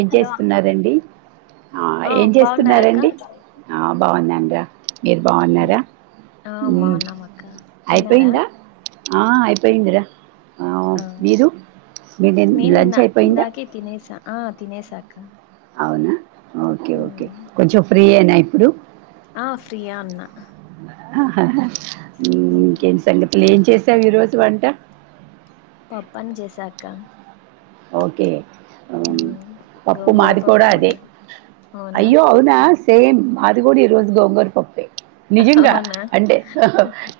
ఏం హలో అక్క చేస్తున్నారండి ఆ ఏం బాగున్నారా అక్క చేస్తున్నారండి ఆ బాగున్నా డా మీరు బాగున్నరా ఉమ్, ఆ ఉ బాగున్నాం అక్క తిన్నారా అయిపోయిందా ఆ అయిపోయిందిరా ఆ మీరు మీ మీ నేను ఇన్నా లంచ్ అయిపోయిందా ఇందాకే తినేసా ఆ తినేసా అక్క అవునా ఓకే ఓకే కొంచం కఫ్రీ యేన ఇప్పుడు ఆ ఫ్రీయే అన్నా ఆహ్ ఆహ్ ఆ ఉమ్, ఇంకేం సంగతిలు ఏం చే సవ్ ఈరోజు వంట పప్పు చేశాక్కా ఓకే ఆ పప్పు గోంగూర మాది కూడా పప్పు అదే అన్నం అవునా అయ్యో అవునా సేమ్ మా కూడా ఈరోజు గోంగూర పప్పే నిజంగా అవునా అంటే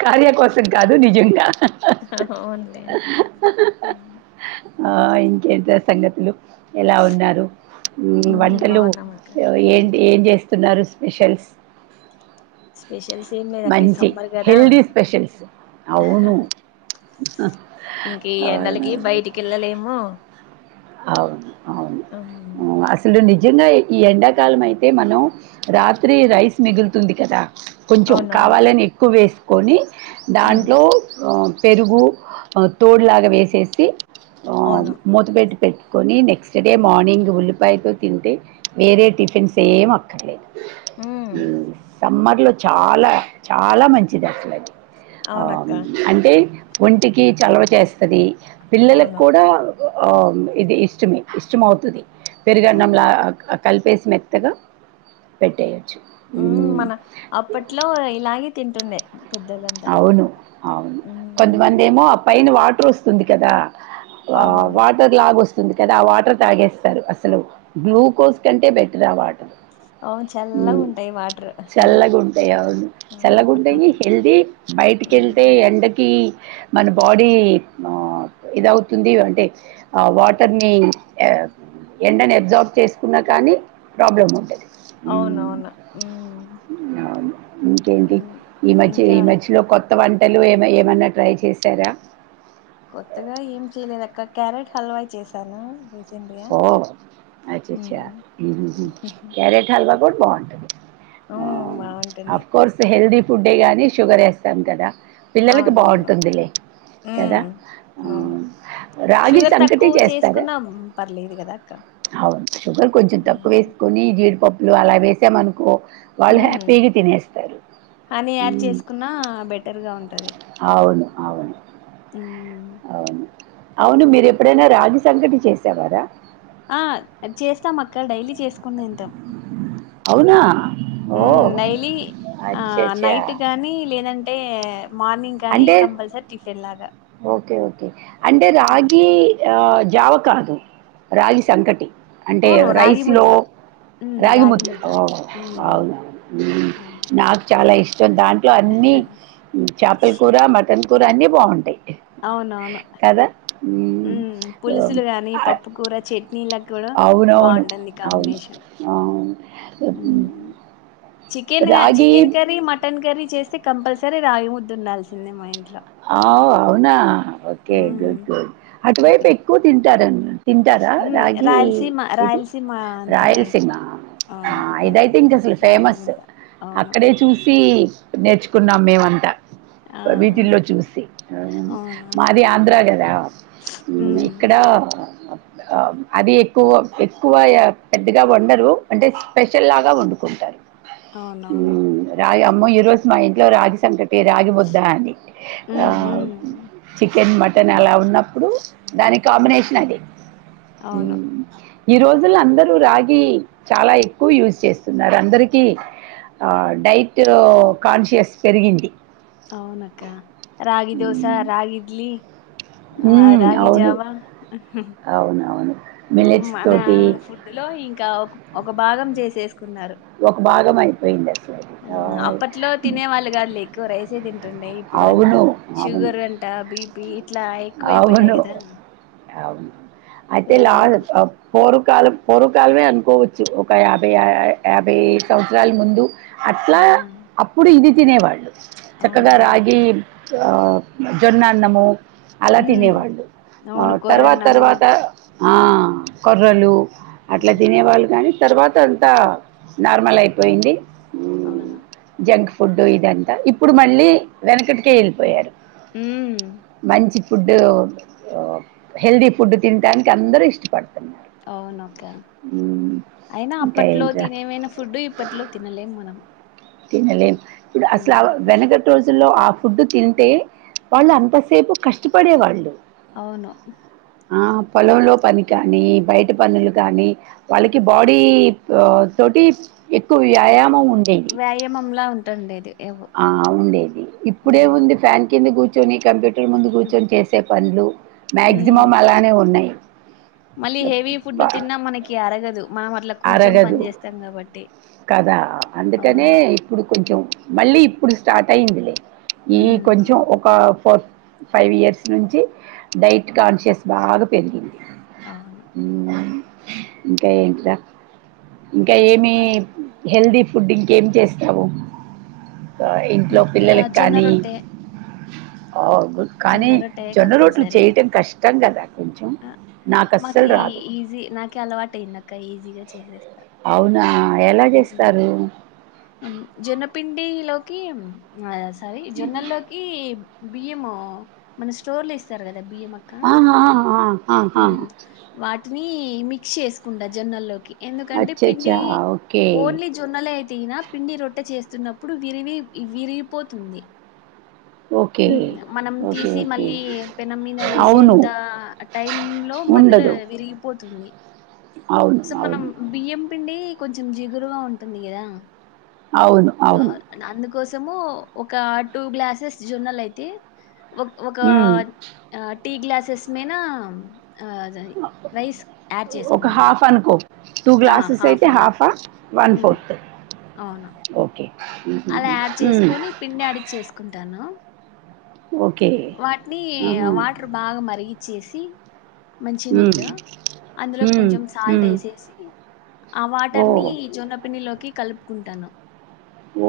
కార్య కోసం కాదు నిజంగా హహ్ అవునులే ఆ టా సంగతులు ఎలా ఉన్నారు ఉమ్, వంటలు బాగున్నాం అక్క ఏంటి ఏం చేస్త స్తున్నారు స్పెషల్స్ స్పెషల్స్ ఏం లేదు అక్క ఈ మంచి సమ్మర్ కదా హెల్దీ స్పెషల్స్ అవును అ ఇంక ఈ ఎండలకి బయటికి వెళ్ళలేము అవును అవును ఉమ్, అసలు ని జంగా ఈ ఎండాకాలం అయితే మనం రాత్రి రైస్ మిగులుతుంది కదా కొంచెం అవునవును కావాలని ఎక్కువ వేస్త్ కొని ఉమ్, దాంట్లో పెరుగు తోడులాగా వేసేసి ఆ అవును మోదబెడ్ పెట్టుకొని నెక్స్ట్ డే మార్నింగ్ ఉల్లిపాయతో తింటే వేరే టిఫిన్స్ ఏం అక్కర్లేదు ఉమ్, సమ్మర్ లో చాలా చాలా మంచిది అసలది అ అవునక్క అంటే ఒంటికి చలవ చేస్తది పిల్లలకు అవును కూడా ఓం ఇది ఇష్టమే ఇష్టంమవుతది పెరుగన్నం అవును లాగ కలిపేసి మెత్తగా పెట్టేయొచ్చు ఉ మన అప్పట్లో ఇలాగే తింటుండే [inaudible] అవును అవును ఉమ్ కొంతమంది ఏమో ఆ పైన వాడు చూస్తుంది కదా ఆ అవునవును వాటర్లాగస్త ఉంది కదా ఆ వాటర్ తాగేస్తారు అసలు గ్లూకోజ్ కంటే బెటర్ ఆ వాటర్ అవును చల్లగా ఉంటాయి వాటర్ చల్ల గుంటయావను చల్ల అవును గుంటగి హెల్ది బయటికి వెళ్తే ఉమ్ ఎండకి మన బాడీ ఇదవుతుంది అంటే వాటర్ ని ఎండని అబ్జార్బ్ చేసుకున్నా కానీ ప్రాబ్లం ఉంటది హ్మ్. అవునవును ఉం అవును. ఇంకేంటి ఈ మధ్య ఈ మధ్య కొత్త వంటలు ఏమ ఏమన్నా ట్రై చేస్తారా కొత్తగా ఏం చేయలేదు అక్క క్యారెట్ హల్వా చేసాను ఓ అచ్చ అచ్చ క్యారెట్ హల్వా కుడా బావ్ ఉమ్ బాగుంటుంది అఫ్ కోర్స్ హెల్ది ఫుడ్డే కానీ షుగర్ వేస్తాం కదా పిల్లలకి అవునవును బాగుంటుందిలే కదా ఉమ్ అవును రాగి షుగర్ సంకటి తక్కువ చేస్తార చేసుకున్నా పర్లేదు కదా అక్క అవును షుగర్ కొంచెం తక్కువ ఉమ్ వేసుకొని జిడిపప్పులు అలా వేసామనుకో వాళ్ళు హ్యాపీగా తినేస్తారు హనీ యాడ్ ఉం చేసుకున్నా బెటర్గా అవును అవును ఉ అవును అవును, మీరెప్పుడైనా రాగి సంకటి చేసేవారా ఆ చేస్తాం, అక్క డైలీ చేసుకుని తింటాం. అవునా ఉ ఓ డైలీ, ఆ అచ్చచ్చా నైట్ కానీ లేదంటే మార్నింగ్ కానీ అంటే కంపల్సరీ టిఫిన్ లాగా ఓకే. ఓకే. అంటే ఉమ్. రాగి, ఆ జావ కాదు, రాగి సంకటి అంటే అవును రాగి ముద్ద రైస్లో, రాగి ముద్ద ఒ మ్మ్ అవునా అవును నాక్ చాలా ఇష్టం దాంట్లో అన్నీ చేపల కూర, మటన్ కూర అన్నీ బావుంటయ్. అవునవును, ఉ హ్మ్. ఆహ్, పులుసులు కానీ, ఆహ్, పప్పు కూర, చట్నీలా అవునవును, అవును అవ్ హు చికెన్ రాగి చికెన్ కర్రీ, మటన్ కర్రీ చెస్ కంపల్సరీ రాగి ముద్దవుండాల్సిందే మా ఇం ఐవ్ అవునా, ఓకే గుడ్ మ్మ్ గుడ్ అటువైపు ఎక్కువ తింటారన్ తింటారా ఉమ్ రాగి రాయలసీమ ఇది రాయలసీమ అంతా రాయలసీమ ఆ అవును ఇదైతే ఇంక అసలు రాగి ఫేమస్ ముద్ద అవును అక్కడే చూసి నేర్చుకున్నాం మేమంతా ఆ వీటిల్లో చూసి ఆ, అవును మాది ఆంధ్ర కదా ఉ ఇక్కడ ఉమ్ ఆ అది ఎక్కువ ఎక్కువయ పెద్దగా వండరు, అంటే స్పెషల్ లాగా వండుకుంటారు. ఉ అవునవును రాయ మో ఈ రోజు మా ఇంట్లో రాగి సంగ తి రాగిముద్దా అని ఆ ఉమ్ ఉమ్ చికెన్, మటన్ అలా ఉన్ అప్పుడు దాని కాంబినేషన్ అది అవును మ్మ్. ఈ రోజుల్లో అందరూ రాగి చాలా ఎక్కువ యూజ్ చేస్తున్నారు. అందరికీ డైట్ కాన్షియస్ పెరిగింది. అవునక్క రాగి దోశ, మ్మ్. రాగిడ్లి ఆ రాగి జావా అవునవును ఆ, మిల్లెట్ మన తోటి ఫుడ్ లో ఇంకా ఒక భాగం చేసే కుమారు ఒక భాగం అయిపోయింది అసలు అది. ఆ ఆయ్. అప్పట్లో తినే వాళ్ళు కాదుు ఎక్కువ రైసే తింటుండే ఇప్పుడు అన్ని అవును అవును షుగర్ అంట, బీపి ఇట్లా ఎక్కువయిపోయాయి అవును కదా. అవును సో అయితే లాన్ అందుకు పోరు కాలం పూర్వకాలమే అనుకోవచ్చు ఒక యాభై యాభై సంవత్సరాల ముందు ఆ అట్లా అప్పుడు ఇది తినేవాళ్ళు చక్కగా అవునవును రగి ఆ జొన్నా అన్నము అలా ఉమ్ తినేవాళ్ళు ఆ అవును తర్వాత కొరన్నము తర్వాత ఆా కొర్రలు అవును అట్లా ఉమ్ తినేవాళ్ళు గాని తర్వాత అంతా నార్మల్ అయిపోయింది అవును ఫుడ్డు ఇదంతా ఇప్పుడు మళ్ళీ వెనకటికే వెళ్ళిపోయారు. ఉ మంచి ఫుడ్ హెల్దీ ఫుడ్ తిటానికి అందరూ ఇష్టపడరు అవునా ఒక్క అయినా ఇంకా అప్పట్లో ఏంట్రా తినే మైన ఫుడ్ ఇప్పట్లో తినలేము మనం. తినలేం ఇది అసలు ఉమ్ వెంకటరాజు లో ఆ ఫుడ్ తింటే వాళ్ళు అంతసేపు కష్టపడేవాళ్ళు. అవును ఆ పొలంలో పని కానీ బయట పనులు కానీ వాళ్ళకి బాడీ తోటి ఎక్కువ వ్యాయామం ఉ వ్యాయి మమ్లా ఉంటండేది ఆ ఉండేది ఇప్పుడే ఉంది ఫ్యాన్ కింద కూర్చ నీ కంప్యూ ముందు కూర్చొని చేసే పండ్లు ఉమ్ మ్యాక్సిమం అలానే ఉన్నాయి మళ్ళీ హెవీ ఫుడ్ తిన్నా మనకి అరగదు మనం అట్లా కూర్చొని పని అరగదు చేస్తాం కాబట్టి కదా అందుకనే అవును ఇప్పుడు కొంచెం మళ్ళీ ఇప్పుడు స్టార్ట్ అయింది లే ఈ ఉమ్ కొంచం అవును ఒక ఫ ఫైవ్ ఇయర్స్ నుంచి డైట్ కాన్షియస్ బాగా పెరిగింది అవును ఉ ఇంకా ఏంటి రా ఇంకా ఏమి చెప్పాలి హెల్దీ ఫుడ్ ఇంకేం చేస్తావు ఇంట్లో ఇంకా ఆ, పిల్లలకి జొన్న కానీ రొట్టె ఓ గుడ్ కానీ జొన్న రొట్టె జొన్న రోట్లు కంపల్సరీ చేయటం కష్టం కదా కొంచెం ఆ, నాకు అస్సలు మాకి రాదు ఈజీ నాకే అలవాటు అయిందక్క ఈజీగా చేసేస్తా అవునా ఎలా చేస్తారు జొన్నపిండి లోకి ఆ సరే జొన్నల్లోకి బియ్యము మన స్టోర్ లో ఇస్తారు కదా బియ్యం అక్క ఆహా ఆ ఆ హ ఆఆ ఉమ్ వాటిని మిక్స్ చేసుకుంటా జొన్నల్లోకి ఎందుకంటే పిండి అచ్చచ్చా ఓకే ఓన్లీ జొన్నలే అయితే తిన పిండి రొట్ట చేస్తున్నప్పుడు విరిగవి విరిగిపోతుంది ఓకే. ఉ మనం ఓకే. తీసి ఓకే. మళ్ళీ పెనం మీద అవును. వేసేంత టైమ్ లో మధ్యలో ఉండదు. విరిగిపోతుంది అవును. సో మనం అవును. బియ్యం పిండి కొంచెం జిగురుగా ఉంటుంది కదా అవును అవును కోసము ఒక టూ గ్లాసెస్ జొన్నలు అయితే ఓ ఓ ఒక హ్మ్. ఆ టీ గ్లాసెస్ మనా అద రైస్ యాడ్ చేసుకుంటాను టు ఆ, గ్లాసెస్ హాఫ్ అయితే అలా హాఫా వన్ ఉమ్, ఫోర్త్ అవును అలా యాడ్ హ్మ్. చేసుకుని పిండి అడిచ్చేసుకుంటాను. ఓకే. వాటిని ఆహా! వాటర్ బాగా మరిగిచ్చేసి హ్మ్. మంచినీళ్ళు అందులో హ్మ్. కొంచెం సాల్ట్ హ్మ్. ఏసేసి ఆ వాటర్ నీ ఓహ్! జొన్న పిండిలో కి కలుపుకుంటాను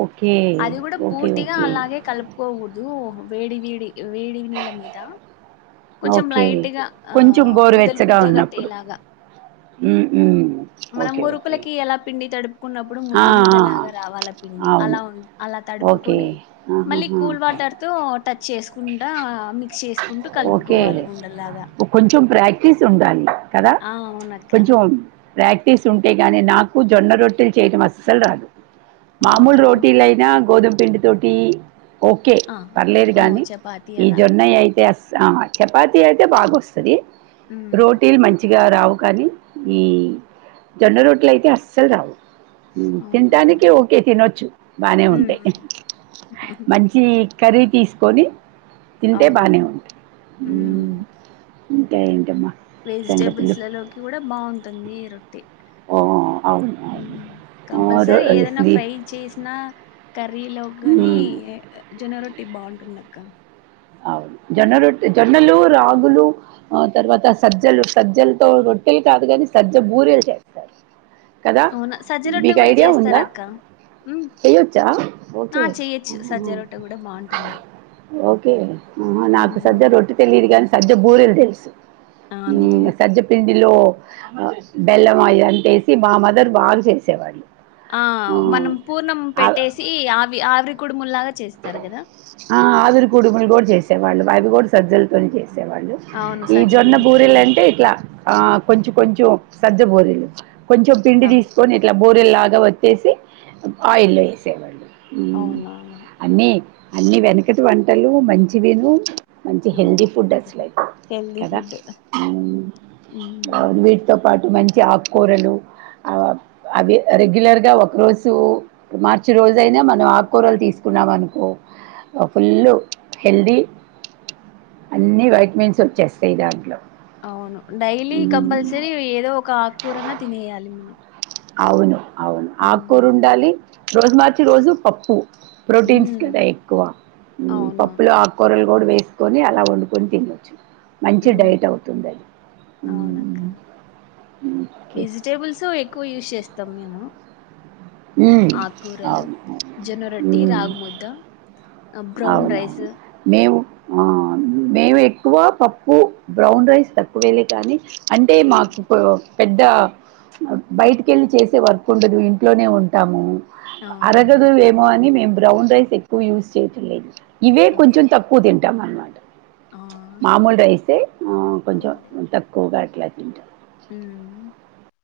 ఓకే. అది కూడా ఓకే. పూర్తిగా ఓకే. అలాగే కలుపుకోకూడదు దు వేడి వే వేడి నీళ్ల మీదా కొంచెం ఓకే. లైట్గా ఆ కొంచెం ముద్దలు ముద్ద కట్టేలాగా హ్ హ్ ఓకే ఓకే తడుపూ కున్నప్పుడు ఆ! ముద్ద ఆ! ముద్దలాగా రావాల పిండి అలా అవును. ఉ అలా ఓకే. తడుపుకొని మళ్ళీ ఆహాహా! కూల్ వాటర్ తో టచ్ చేసుకో కుండా మిక్స్ చేసు ఓకే కొంచెం ప్రాక్టీస్ ఉండాలి కదా ఆ అవునక్క కొంచెం ప్రాక్టీస్ ఉంటే గాని నాకు జొన్న రొట్టెలు చేయడం అస్సలు రాదు మామూలు అవునా రోటీలైనా గోధుమ పిండి తోటి ఓకే ఆ పర్లేదు ఓ గాని చపాతి ఈ అలా జొన్నయి అయితే అస్ ఆహా చపాతి అయితే బాగా వస్తుంది ఉమ్ రోటీల్ మంచి రావు కానీ ఈ జొన్న రోట్లు అయితే అస్సలు రావు అవునా తింటానికి ఓకే తినొచ్చు బానే ఉంటాయి. ఉమ్ మంచి కర్రీ తీసుకొని తింటే అవును బానే ఉంటు హు ఇంకా ఏంటమ్మా సంగతులు వెజిటేబుల్స్లలోకి కూడా బాగుంటుంది. ఈ రొట్టె ఓ! అవును. అవును. ఆహ్, రొ కంపల్సరీ ఏదైనా ఇస్లీ ఫ్రై చేసినా కర్రీలో కాగాని హ్మ్. జొనరొట్ టి బాగుంటుంది అక్క అవు జొన్న రొట్టె జొన్నలు రాగులు ఆ తర్వాత సజ్జలు సజ్జలతో రొట్టెలు కాదు కానీ సజ్జ బూరెలు చేస్తారు కదా! అవునా సజ్జ రొట్ట మీకు కూడా ఐడియా చేస్తారు ఉందా? అక్క చేయొచ్చా? ఆ ఓకే. చేయొచ్చు సజ్జ రొట్ట కూడా బాగుంటుంది ఓకే. నాకు ఉమ్ సద్య రొట్టి తెలి ఏన్ సజ్జ బూరెలు తెలుసు అవునులే ఉ సజ్జ పిన్ ఇందులో బెల్లం అంటేసి మా మదర్ బాగా చేసేవాడు ఆ మనం పూర్ణం పెట్టేసి ఆవి ఆవిర్ కుడుములగా ఆ ఆదురి కూడుములు కూడా చేసేవాళ్ళు బైవి కూడా సజ్జలతోనే చేసి సేవాళ్ళు అవును ఈ సజ్జ జొన్న పిండితో బూరీలు అవును అంటే ఇట్లా ఆ కొంచెం కొంచెం సజబోరిలు కొంచెం పిండి ఆ తీసుకొని ఇట్లా బోరెల్లాగా వత్సి ఆయిల్లో వేసేవాళ్ళు ఉమ్. అవునన అన్నీ అన్ని వెనకటి వంటలు మంచివిను మంచి హెల్దీ అవును ఫుడ్ అసలుయైతే హెల్దీ కదా ఫుడ్ ఉమ్, వీటితో పాటు మంచి ఆకుకూరలు అవి రెగ్యులర్ గా ఒక రోజు మార్చి రోజు అయినా మనం ఆకుకూరలు తీసుకు కున్నామ అనుకో ఫుల్ హెల్తీ అన్నీ వైటమిన్స్ వచ్చేస్తాయి దాంట్లో అవును డైలీ మ్మ్. కంపల్సరీ ఏదో ఒక ఆకుకూరన తినేయాలి మనం అవును అవును ఆ కూర ఉమ్ ఉండాలి రోజు మార్చి రోజు పప్పు ప్రోటీన్స్ హ్మ్ కదా ఎక్కువ పప్పులు అవునవును ఆకూరలు కూడా వేసి తీసుకొని అలా వండుకొని తినొచ్చు మంచి డైట్ హ్మ్ అవుతుంది అవునక్క ఓకే స్తాం మేము మ్మ్. ఆకూరలు అవును అవును జోన్నురొట్టి మ్మ్. రాగుముద్ద అవునవును నేవు ఆ మేము ఎక్కువ పప్పు బ్రౌన్ రైస్ తక్కువేలే కానీ అంటే మాకు పెద్ద బయటికెళ్ళి చేసే వర్క్ ఉండదు ఇంట్లోనే ఉంటాము అవునవును అరగదు ఏమో అని మేం బ్రౌన్ రైస్ ఎక్కువ యూస్ చే దు ఇవే కొంచెం అవును తక్కువ తింటాం అనమాట ఆ మామూలు రైసే ఆ కొంచెం తక్కువగా అట్లా ఇంట ఉమ్